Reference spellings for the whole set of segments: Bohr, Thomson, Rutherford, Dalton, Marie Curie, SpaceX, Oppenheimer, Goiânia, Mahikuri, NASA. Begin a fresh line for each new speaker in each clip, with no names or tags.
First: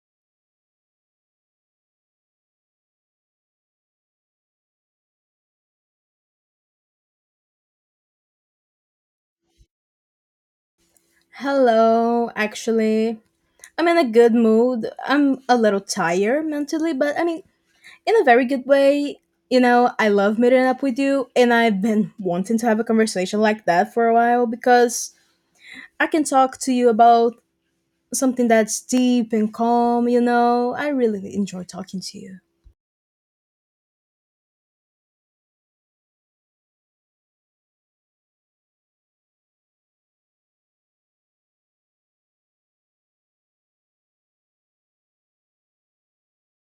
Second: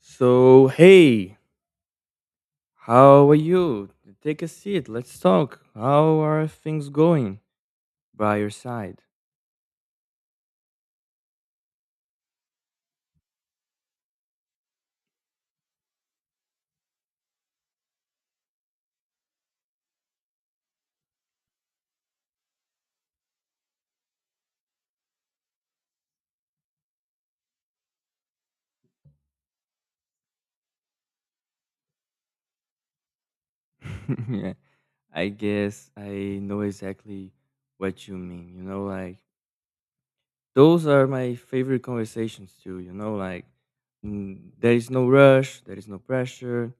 So, hey, how are you? Take a seat. Let's talk. How are things going by your side?
Hello, actually. I'm in a good mood. I'm a little tired mentally, but I mean, in a very good way. I love meeting up with you, and I've been wanting to have a conversation like that for a while because I can talk to you about something that's deep and calm. I really enjoy talking to you.
Yeah, I guess I know exactly what you mean. You know, like those are my favorite conversations too. You know, there is no rush, there is no pressure,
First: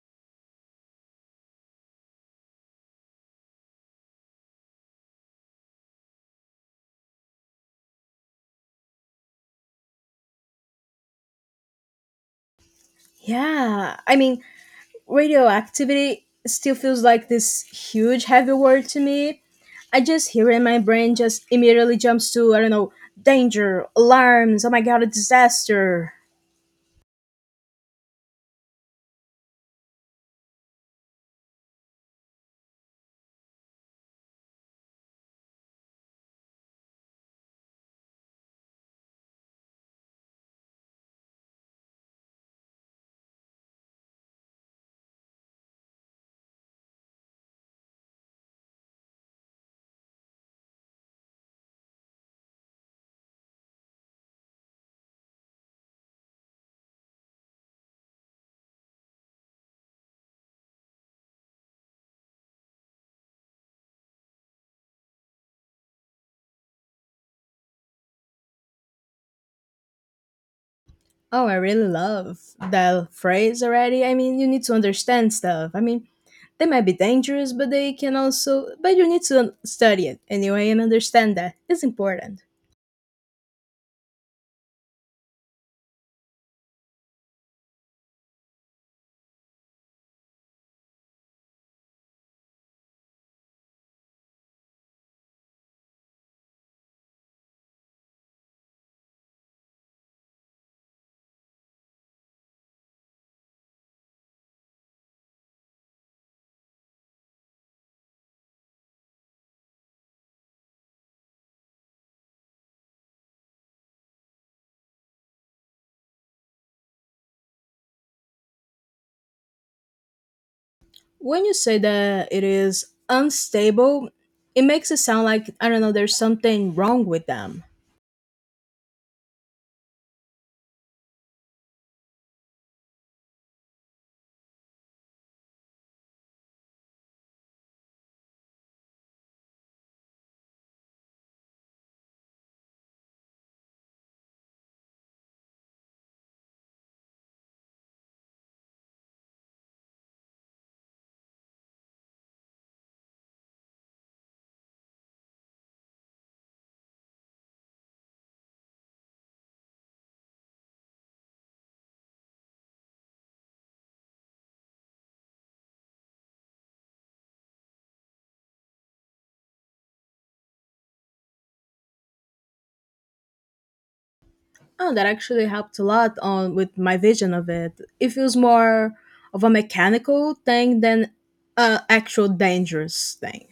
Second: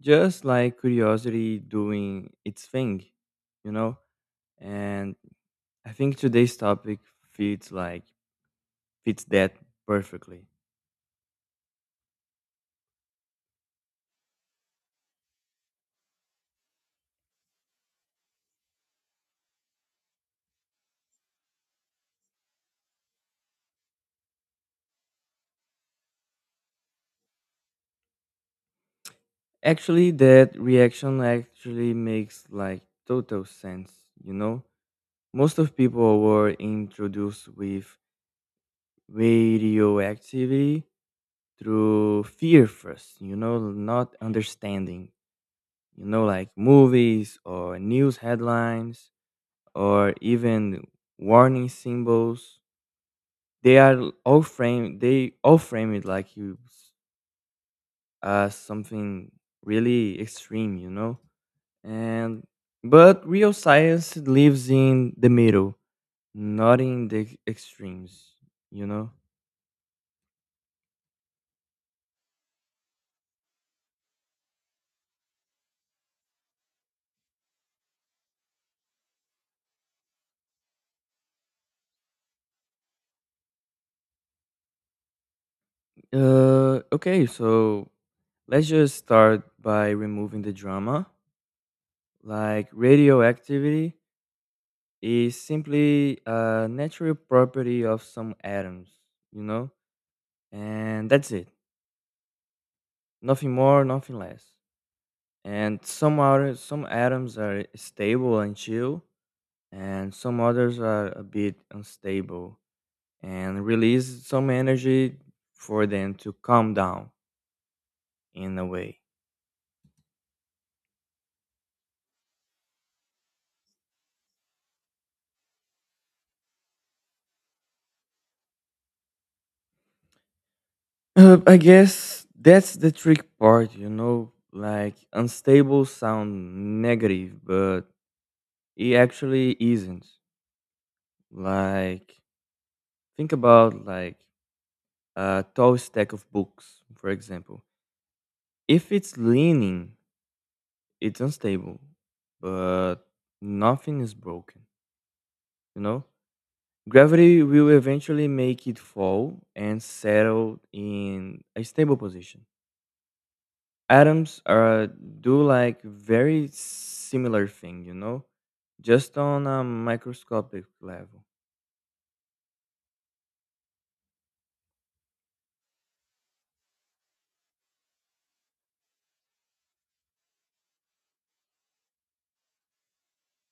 just like curiosity doing its thing, you know? And I think today's topic fits like fits that perfectly.
Yeah, I mean, radioactivity still feels like this huge heavy word to me. I just hear it in my brain just immediately jumps to, I don't know, danger, alarms, oh my god, a disaster.
Actually, that reaction actually makes like total sense, you know? Most of people were introduced with radioactivity through fear first, you know, not understanding, you know, like movies or news headlines or even warning symbols. They all frame it as something really extreme, you know? And but real science lives in the middle, not in the extremes, you know?
Oh, I really love that phrase already. I mean, you need to understand stuff. I mean, they might be dangerous, but they can also but you need to study it anyway and understand that. It's important.
Okay, so let's just start by removing the drama. Like radioactivity is simply a natural property of some atoms, you know? And that's it. Nothing more, nothing less. And some atoms are stable and chill, and some others are a bit unstable and release some energy for them to calm down in a way.
When you say that it is unstable, it makes it sound like, I don't know, there's something wrong with them.
I guess that's the trick part, you know, like unstable sound negative, but it actually isn't. Like think about a tall stack of books, for example. If it's leaning, it's unstable, but nothing is broken, you know? Gravity will eventually make it fall and settle in a stable position. Atoms are do like very similar thing, you know, just on a microscopic level.
Oh, that actually helped a lot on with my vision of it. It feels more of a mechanical thing than a actual dangerous thing.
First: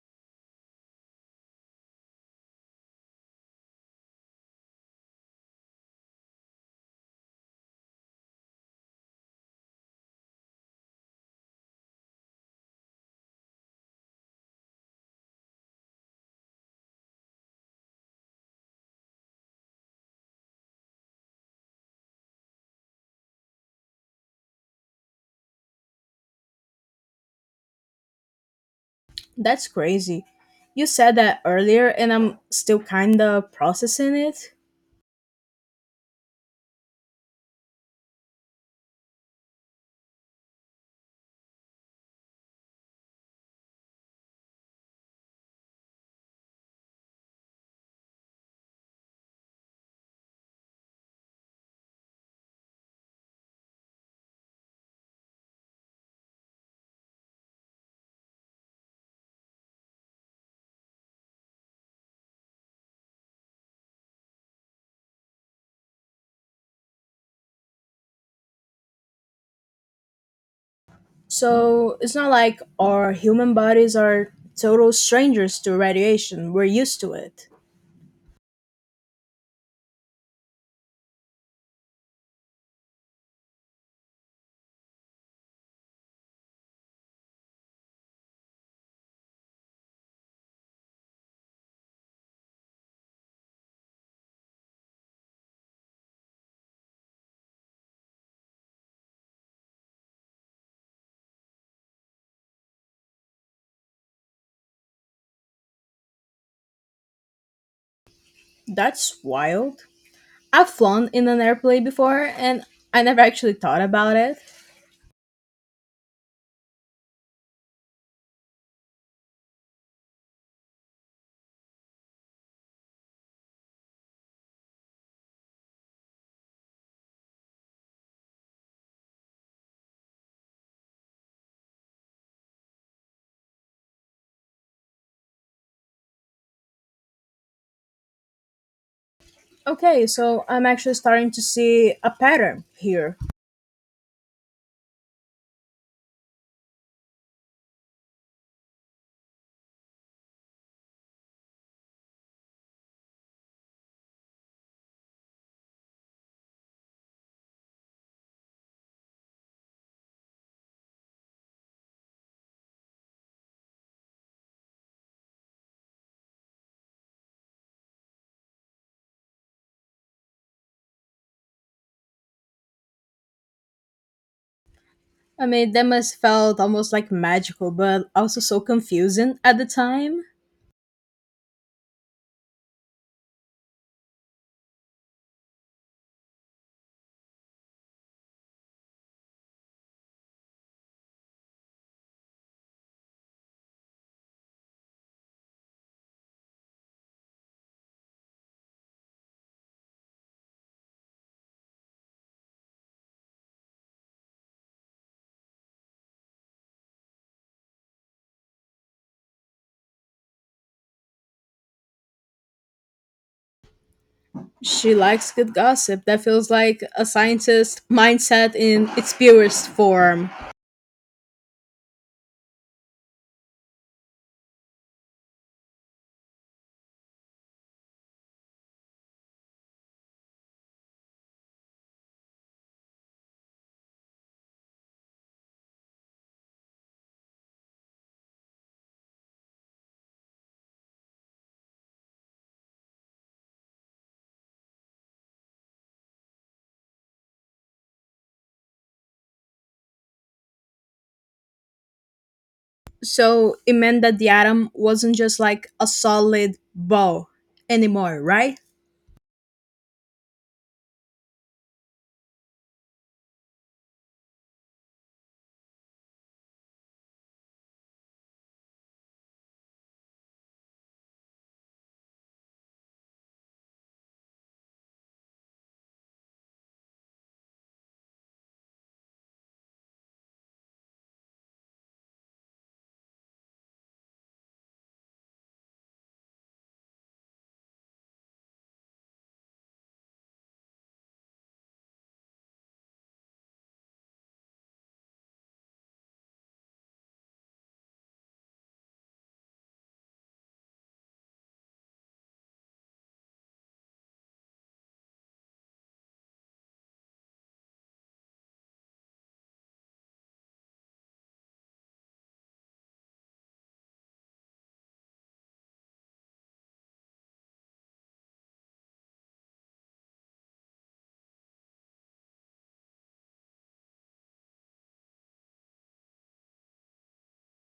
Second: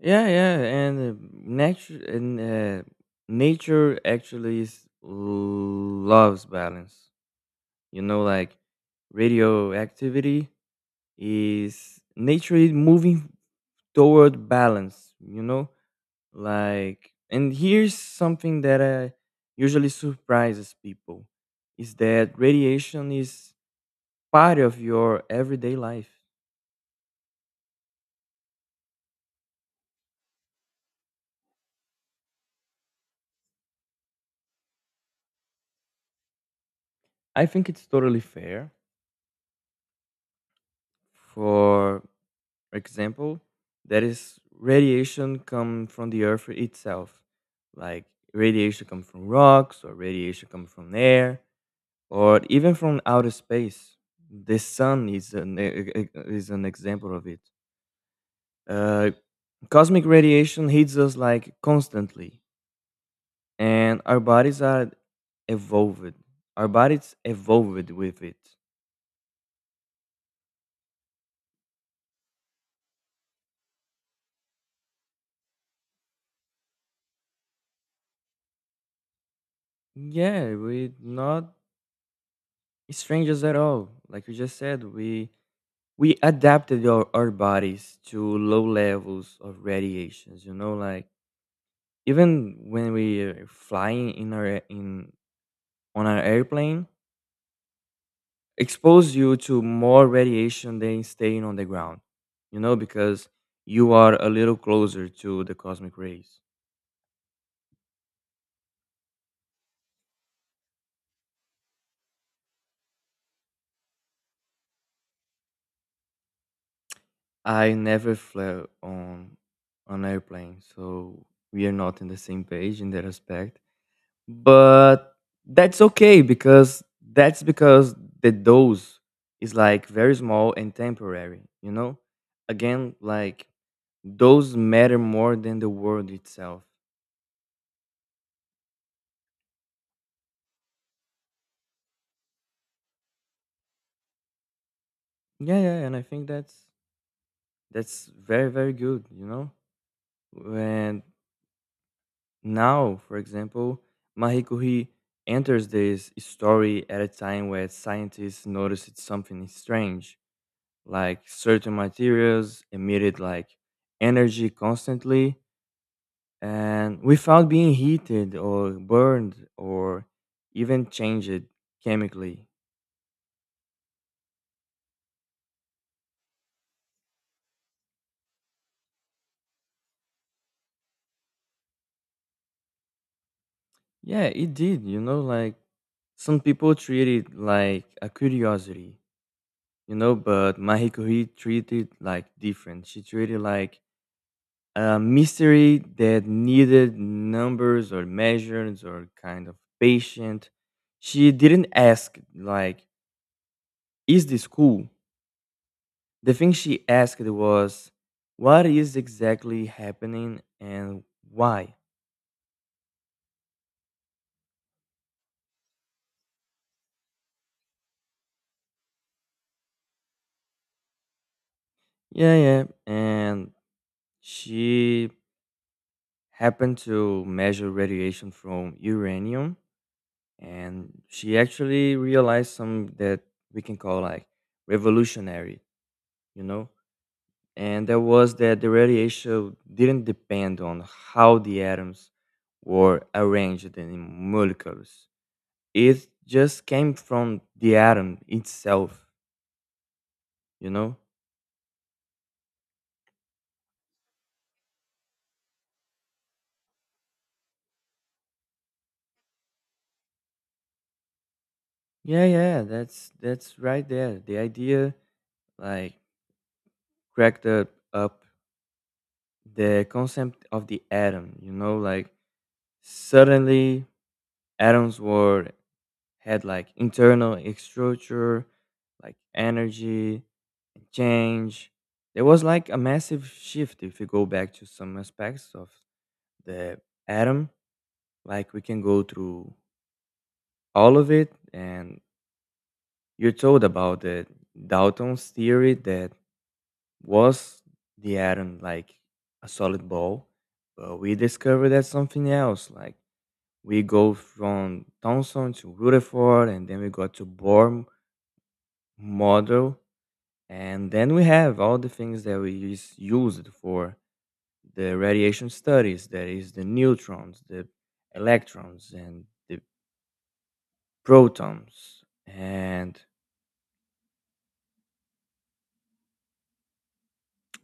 Yeah, yeah, and nature actually is, loves balance. You know, like radioactivity is nature is moving toward balance. You know, like, and here's something that usually surprises people is that radiation is part of your everyday life.
That's crazy. You said that earlier and I'm still kind of processing it.
I think it's totally fair. For example, that is radiation come from the earth itself. Like radiation come from rocks or radiation come from air or even from outer space. The sun is an e- e- e, is an example of it. Uh, Cosmic radiation hits us like constantly, and our bodies are evolved. Our bodies evolved with it.
So, it's not like our human bodies are total strangers to radiation. We're used to it.
Yeah, we're not strangers at all. Like you just said, we adapted our bodies to low levels of radiations. You know, like even when we are flying in our in on our airplane, expose you to more radiation than staying on the ground, you know, because you are a little closer to the cosmic rays.
That's wild. I've flown in an airplane before and I never actually thought about it.
I never flew on an airplane, so we are not in the same page in that respect. But that's okay because the dose is like very small and temporary, you know? Again, like those matter more than the world itself.
Okay, so I'm actually starting to see a pattern here.
Yeah, yeah, and I think that's very, very good, you know? And now, for example, Marie Curie enters this story at a time where scientists noticed something strange, like certain materials emitted like energy constantly and without being heated or burned or even changed chemically.
I mean, that must felt almost like magical, but also so confusing at the time.
Yeah, it did, you know, like some people treat it like a curiosity, you know, but Mahiko treated like different. She treated like a mystery that needed numbers or measures or kind of patient. She didn't ask like, "Is this cool?" The thing she asked was, "What is exactly happening and why?"
She likes good gossip. That feels like a scientist mindset in its purest form.
Yeah, yeah, and she happened to measure radiation from uranium and she actually realized some that we can call like revolutionary, you know, and that was that the radiation didn't depend on how the atoms were arranged in molecules. It just came from the atom itself, you know.
So it meant that the atom wasn't just like a solid ball anymore, right?
Yeah, yeah, that's right there the idea like cracked up the concept of the atom, you know, like suddenly atoms were had like internal structure, like energy and change. There was like a massive shift if you go back to some aspects of the atom. Like we can go through all of it, and you're told about the Dalton's theory that was the atom like a solid ball, but we discovered that something else. Like we go from Thomson to Rutherford, and then we got to Bohr model. And then we have all the things that we used for the radiation studies, that is the neutrons, the electrons, and the protons. And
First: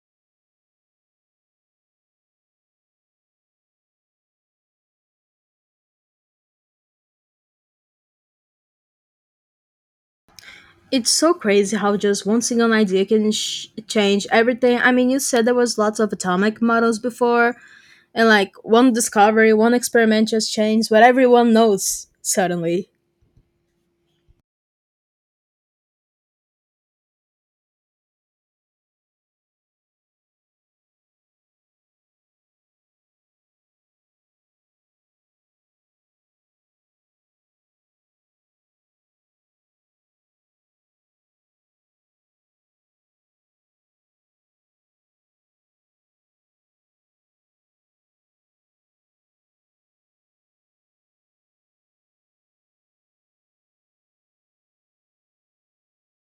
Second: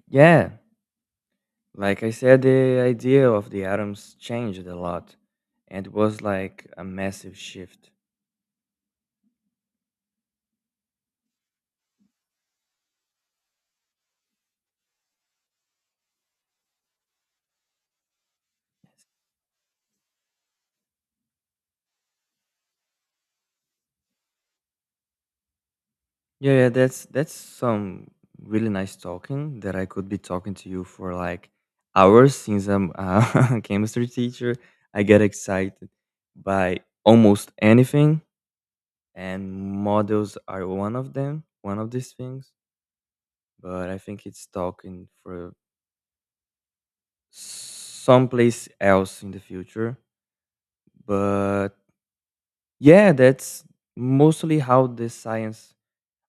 yeah, like I said, the idea of the atoms changed a lot, and it was like a massive shift.
It's so crazy how just one single idea can change everything. I mean, you said there was lots of atomic models before, and like one discovery, one experiment just changed what everyone knows suddenly.
Yeah, yeah, that's some really nice talking that I could be talking to you for like hours since I'm a chemistry teacher. I get excited by almost anything, and models are one of these things. But I think it's talking for someplace else in the future. But yeah, that's mostly how the science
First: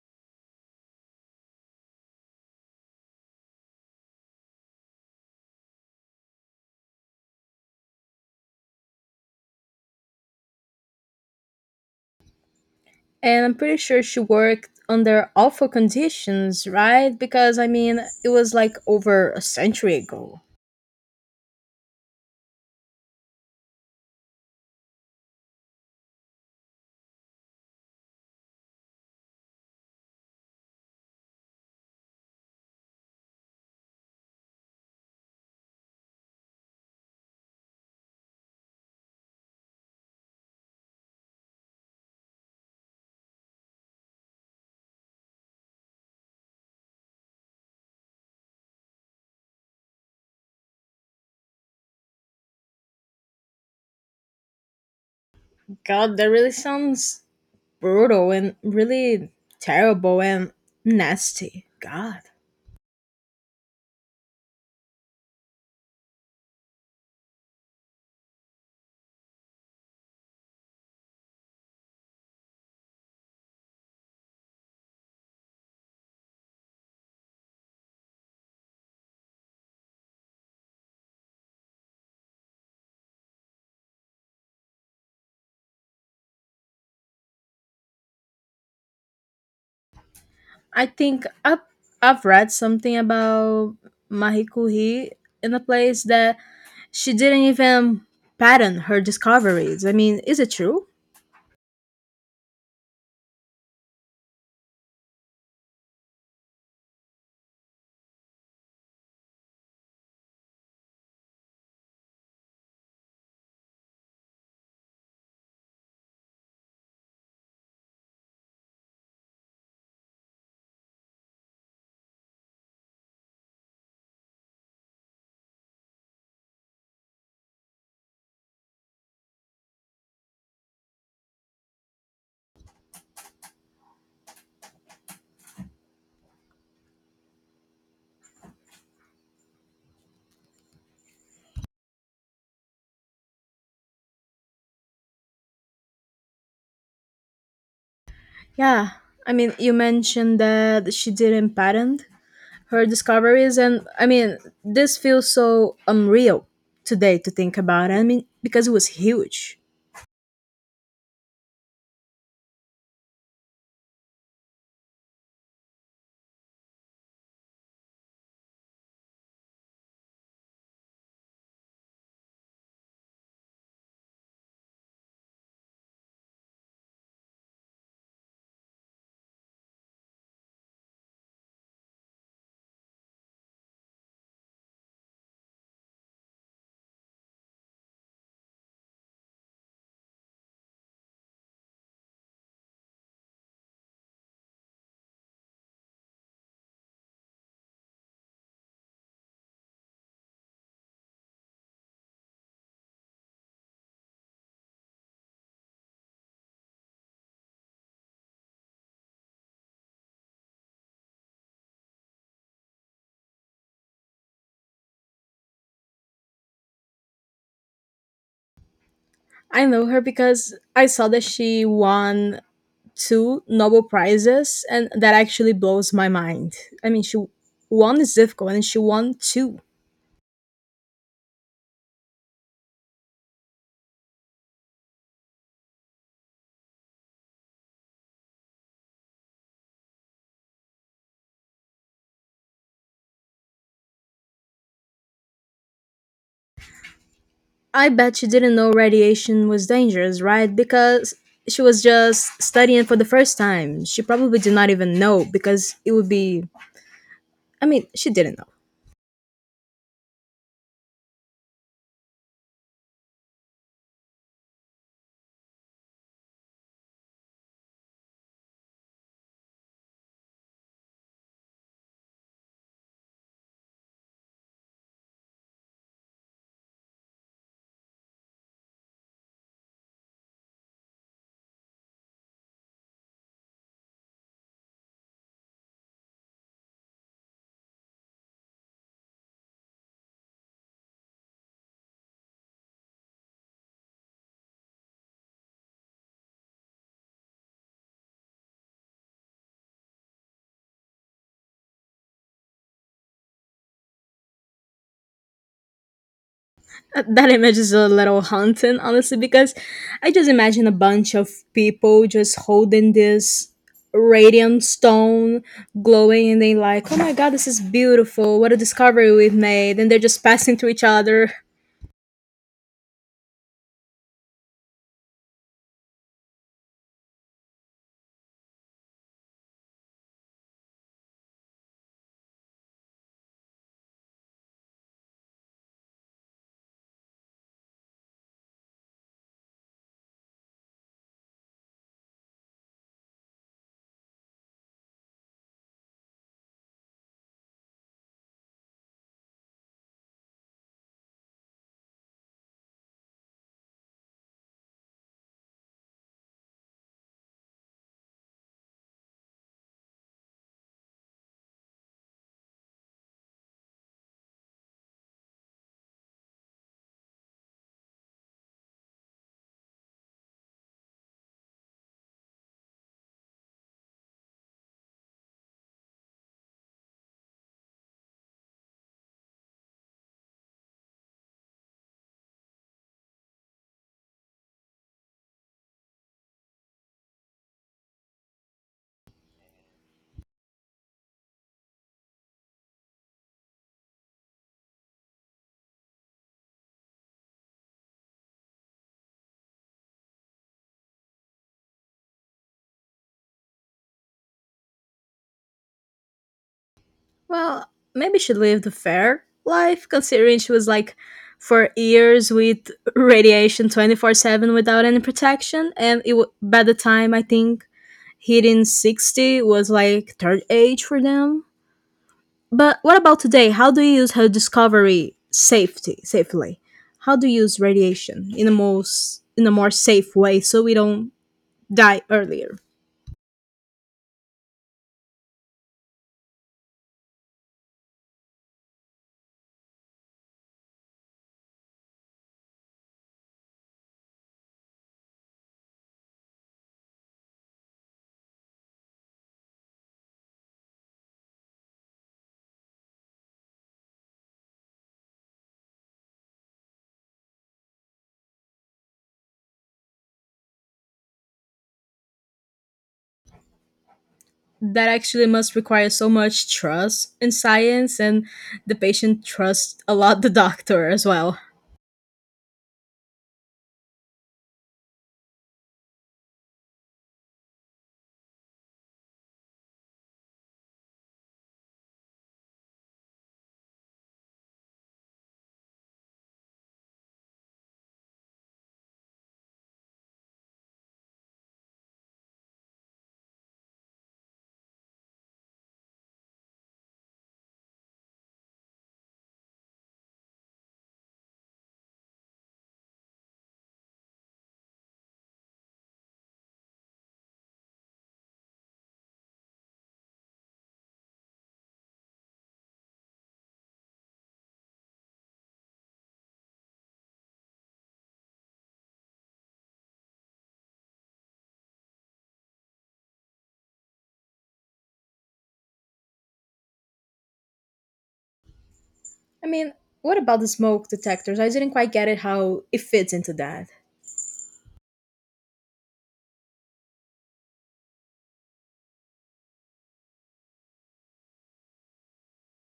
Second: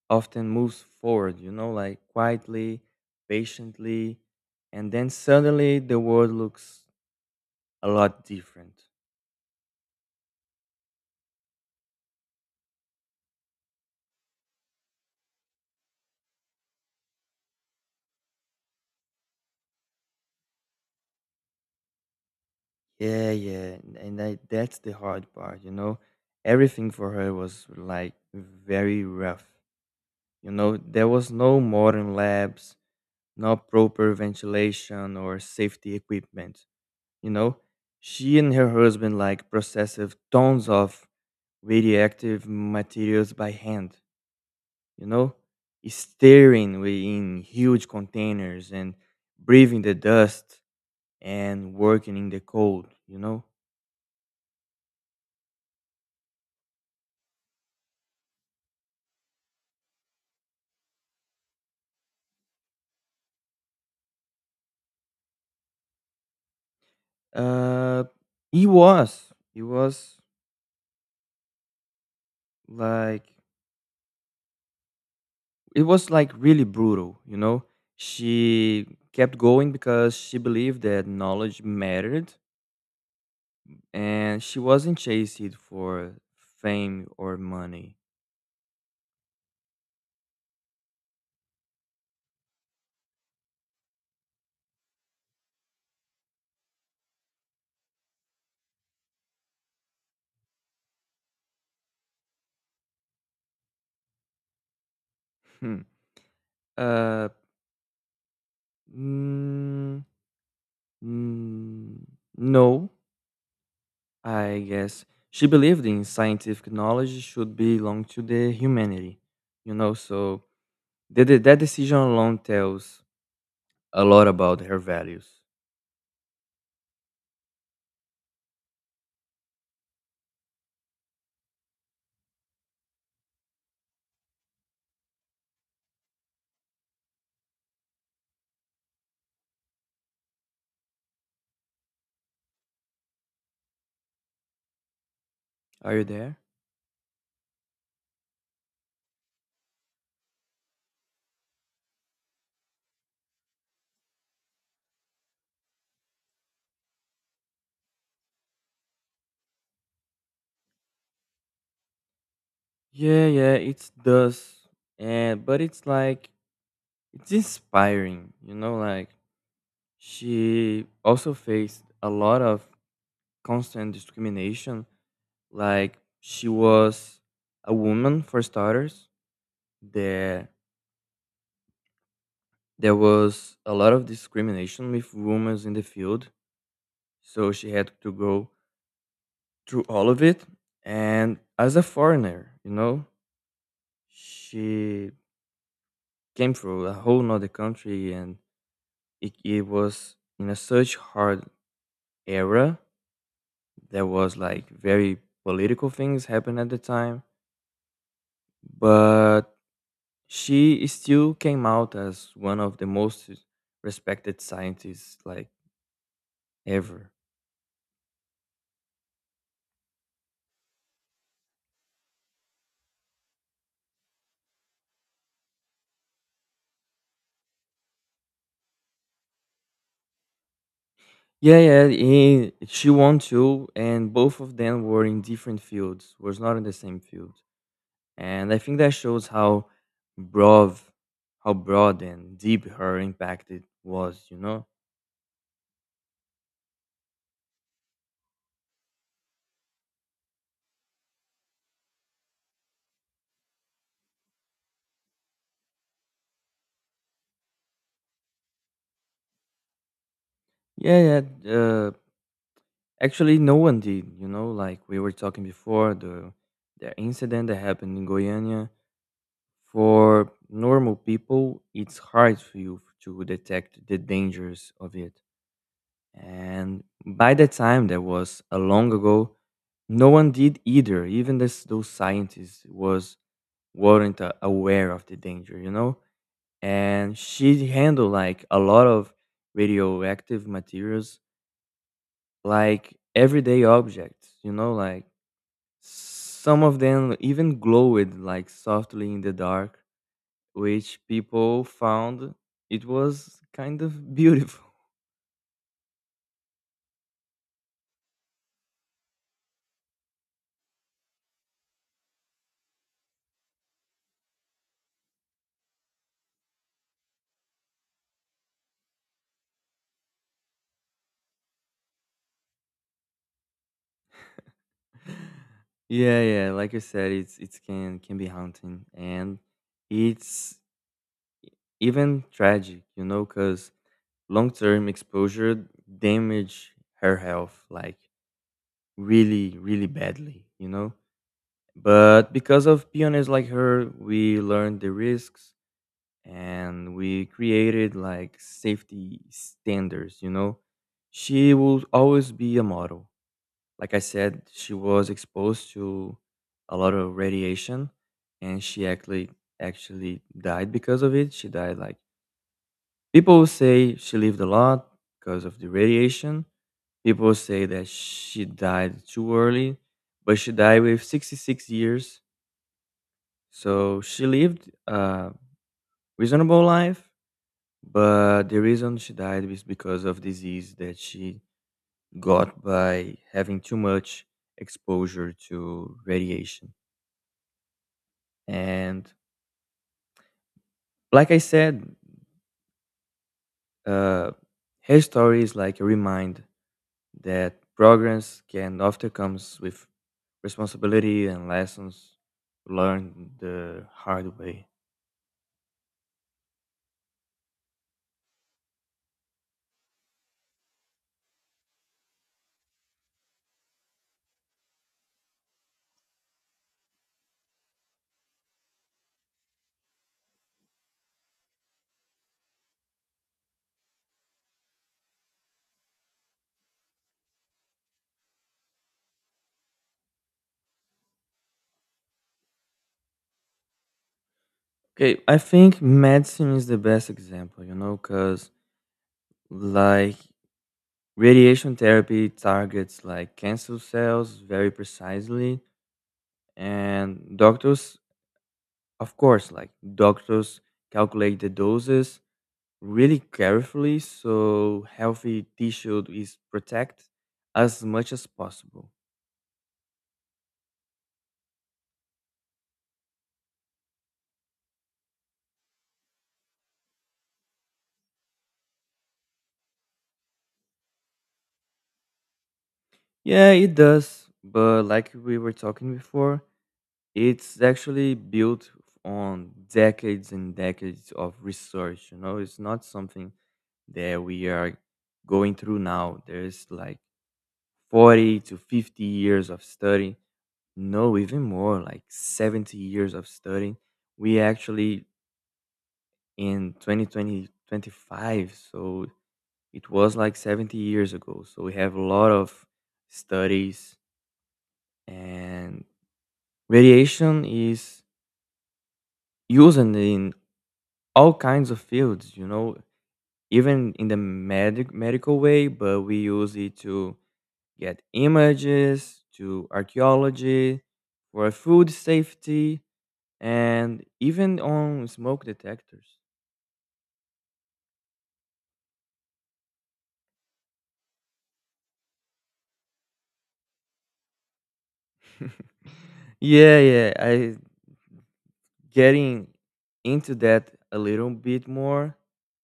often moves forward, you know, like quietly, patiently, and then suddenly the world looks a lot different.
And I'm pretty sure she worked under awful conditions, right? Because I mean, it was like over a century ago.
Yeah, yeah, that's the hard part, you know. Everything for her was like very rough. You know, there was no modern labs, no proper ventilation or safety equipment. You know, she and her husband like processed tons of radioactive materials by hand, you know, in huge containers and breathing the dust and working in the cold, you know.
God, that really sounds brutal and really terrible and nasty. God.
Uh, it was like, it was like really brutal, you know. She kept going because she believed that knowledge mattered and she wasn't chasing for fame or money.
I think I've read something about Marie Curie in a place that she didn't even patent her discoveries. I mean, is it true?
Hmm. Uh, mm, mm, no, I guess she believed in scientific knowledge should belong to the humanity, you know, so that decision alone tells a lot about her values. Are you there?
Yeah, I mean, you mentioned that she didn't patent her discoveries, and I mean, this feels so unreal today to think about. I mean, because it was huge.
Yeah, yeah, it does. And but it's like it's inspiring, you know, like she also faced a lot of constant discrimination. Like she was a woman for starters. That There was a lot of discrimination with women in the field, so she had to go through all of it. And as a foreigner, you know, she came from a whole nother country, and it was in a such hard era. There was like very political things happening at the time, but she still came out as one of the most respected scientists like ever.
I know her because I saw that she won two Nobel Prizes, and that actually blows my mind. I mean, she one is difficult, and she won two.
Yeah, yeah, and she won too, and both of them were in different fields, was not in the same field. And I think that shows how broad, how broad and deep her impact it was, you know?
I bet she didn't know radiation was dangerous, right? Because she was just studying for the first time. She probably did not even know because it would be I mean, she didn't know.
Yeah, yeah. Actually, no one did, you know, like we were talking before, the incident that happened in Goiânia. For normal people, it's hard for you to detect the dangers of it. And by the time that was a long ago, no one did either. Even this, those scientists was weren't aware of the danger, you know. And she handled like a lot of radioactive materials, like everyday objects, you know, like some of them even glowed like softly in the dark, which people found it was kind of beautiful.
That image is a little haunting, honestly, because I just imagine a bunch of people just holding this radium stone glowing and they like, oh my god, this is beautiful. What a discovery we've made. And they're just passing to each other.
Yeah, yeah. Like you said, it's can be haunting, and it's even tragic, you know, because long term exposure damage her health like really, really badly, you know. But because of pioneers like her, we learned the risks and we created like safety standards, you know. She will always be a model. Like I said, she was exposed to a lot of radiation, and she actually died because of it. She died like people say she lived a lot because of the radiation. People say that she died too early, but she died with 66 years. So she lived a reasonable life, but the reason she died is because of disease that she got by having too much exposure to radiation. And like I said, uh, her story is like a reminder that progress can often comes with responsibility and lessons learned the hard way.
Well, maybe she lived a fair life, considering she was like for years with radiation 24/7 without any protection. And it, by the time I think hitting 60 was like third age for them. But what about today? How do you use her discovery safety safely? How do you use radiation in a more safe way so we don't die earlier?
Okay, I think medicine is the best example, you know, because like radiation therapy targets like cancer cells very precisely, and doctors, of course, like doctors calculate the doses really carefully so healthy tissue is protected as much as possible.
That actually must require so much trust in science and the patient trusts a lot the doctor as well.
Yeah, it does, but like we were talking before, it's actually built on decades and decades of research, you know, it's not something that we are going through now. There's like 40 to 50 years of study, no, even more, like 70 years of study. We actually in 2020, so it was like 70 years ago, so we have a lot of studies. And radiation is used in all kinds of fields, you know, even in the medical way, but we use it to get images to archaeology, for food safety, and even on smoke detectors.
I mean, what about the smoke detectors? I didn't quite get it how it fits into that.
yeah yeah I getting into that a little bit more,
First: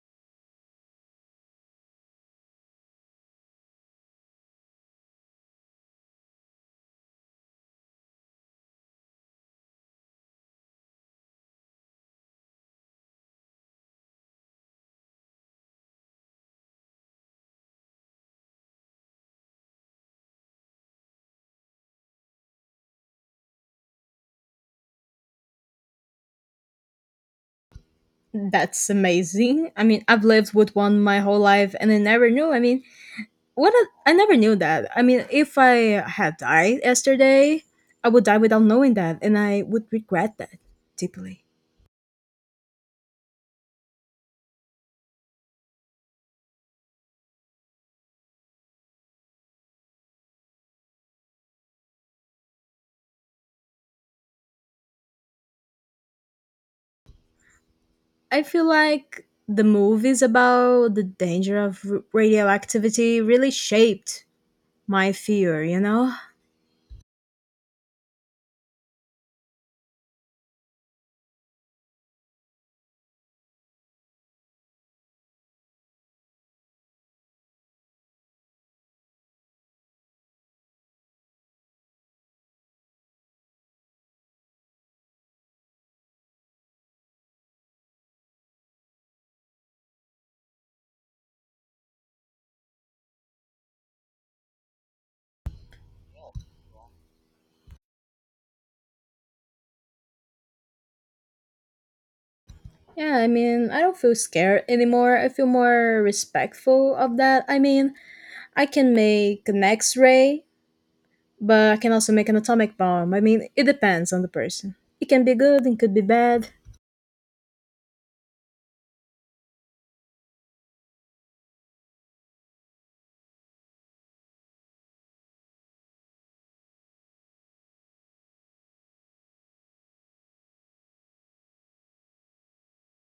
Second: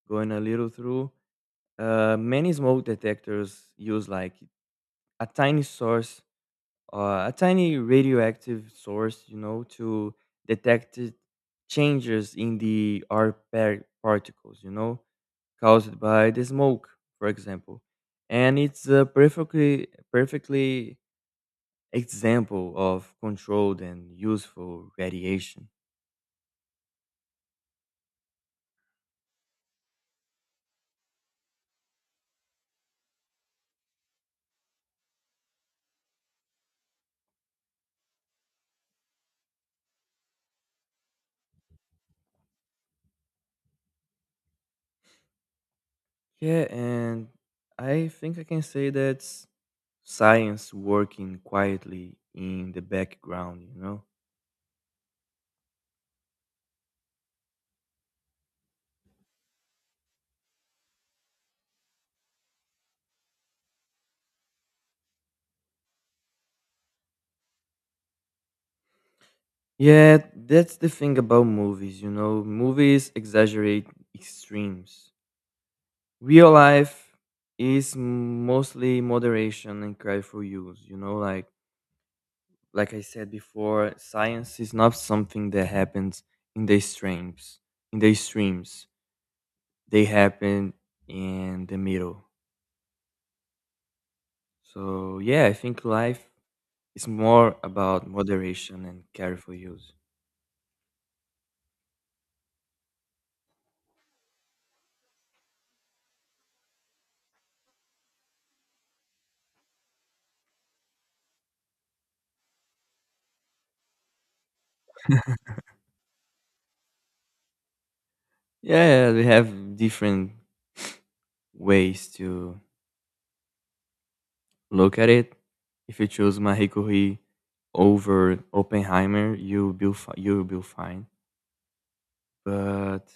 going a little through, many smoke detectors use like a tiny source, a tiny radioactive source, you know, to detect changes in the particles, you know, caused by the smoke, for example. And it's a perfectly example of controlled and useful radiation.
That's amazing. I mean, I've lived with one my whole life and I never knew. I mean, what a, I never knew that. I mean, if I had died yesterday, I would die without knowing that, and I would regret that deeply.
Yeah, and I think I can say that's science working quietly in the background, you know?
I feel like the movies about the danger of radioactivity really shaped my fear, you know?
Yeah, that's the thing about movies, you know? Movies exaggerate extremes. Real life is mostly moderation and careful use, you know? Like I said before, science is not something that happens in the extremes. In the extremes. They happen in the middle. So yeah, I think life is more about moderation and careful use.
Yeah, I mean, I don't feel scared anymore. I feel more respectful of that. I mean, I can make an x ray, but I can also make an atomic bomb. I mean, it depends on the person. It can be good and could be bad.
Yeah, we have different ways to look at it. If you choose Mahikuri over Oppenheimer, you will be fine. But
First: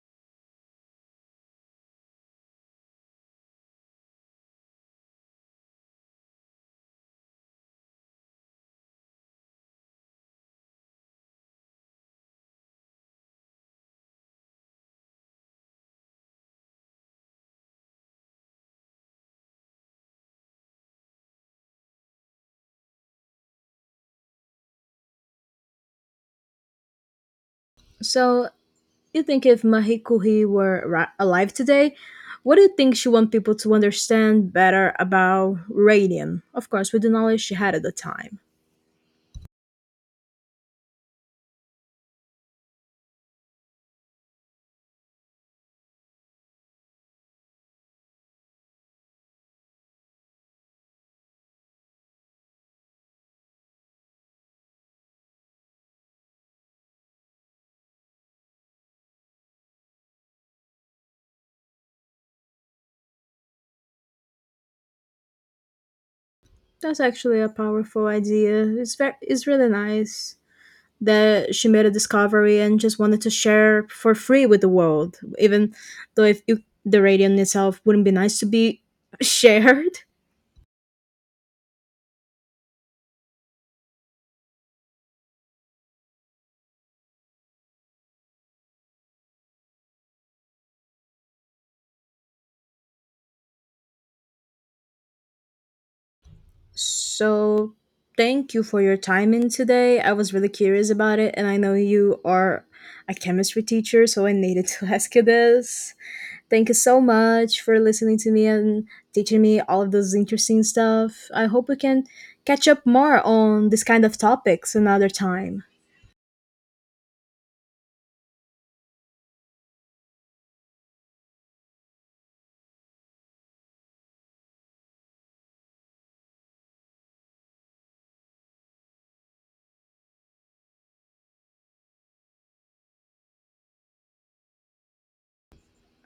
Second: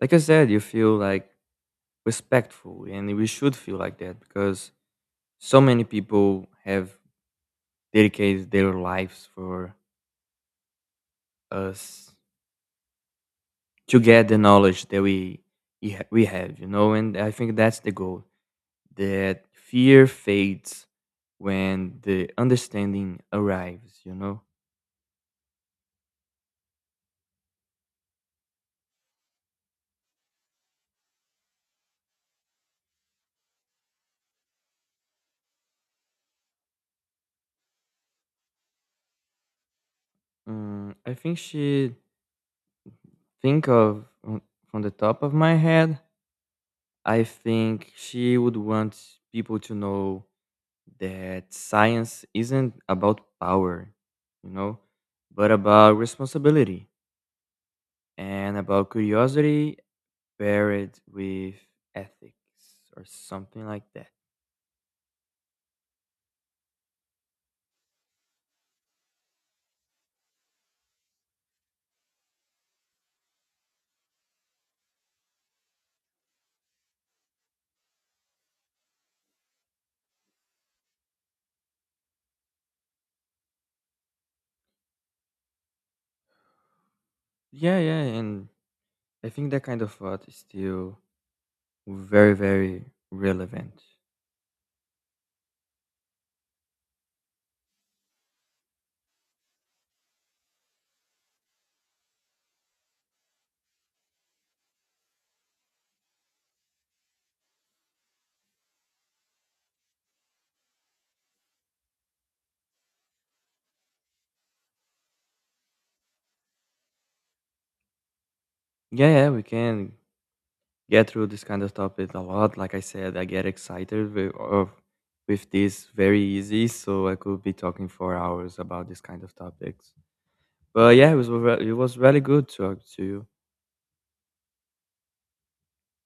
like I said, you feel like respectful, and we should feel like that because so many people have dedicated their lives for us to get the knowledge that we have, you know, and I think that's the goal. That fear fades when the understanding arrives, you know.
So, you think if Marie Curie were alive today, what do you think she want people to understand better about radium? Of course, with the knowledge she had at the time.
I think she think of from the top of my head. I think she would want people to know that science isn't about power, you know, but about responsibility and about curiosity paired with ethics or something like that.
That's actually a powerful idea. It's very, it's really nice that she made a discovery and just wanted to share for free with the world. Even though if you, the radium itself wouldn't be nice to be shared,
Yeah, yeah, and I think that kind of thought is still very, very relevant.
So, thank you for your time in today. I was really curious about it, and I know you are a chemistry teacher, so I needed to ask you this. Thank you so much for listening to me and teaching me all of those interesting stuff. I hope we can catch up more on this kind of topics another time.
Yeah, yeah, we can get through this kind of topic a lot. Like I said, I get excited with this very easy, so I could be talking for hours about this kind of topics. But yeah, it was really good to talk to you.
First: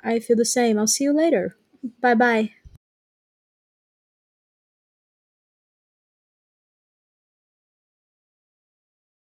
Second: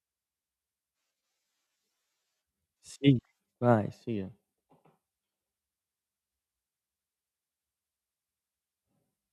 I feel the same. I'll see you later. Bye bye.
See, you. Bye, see you.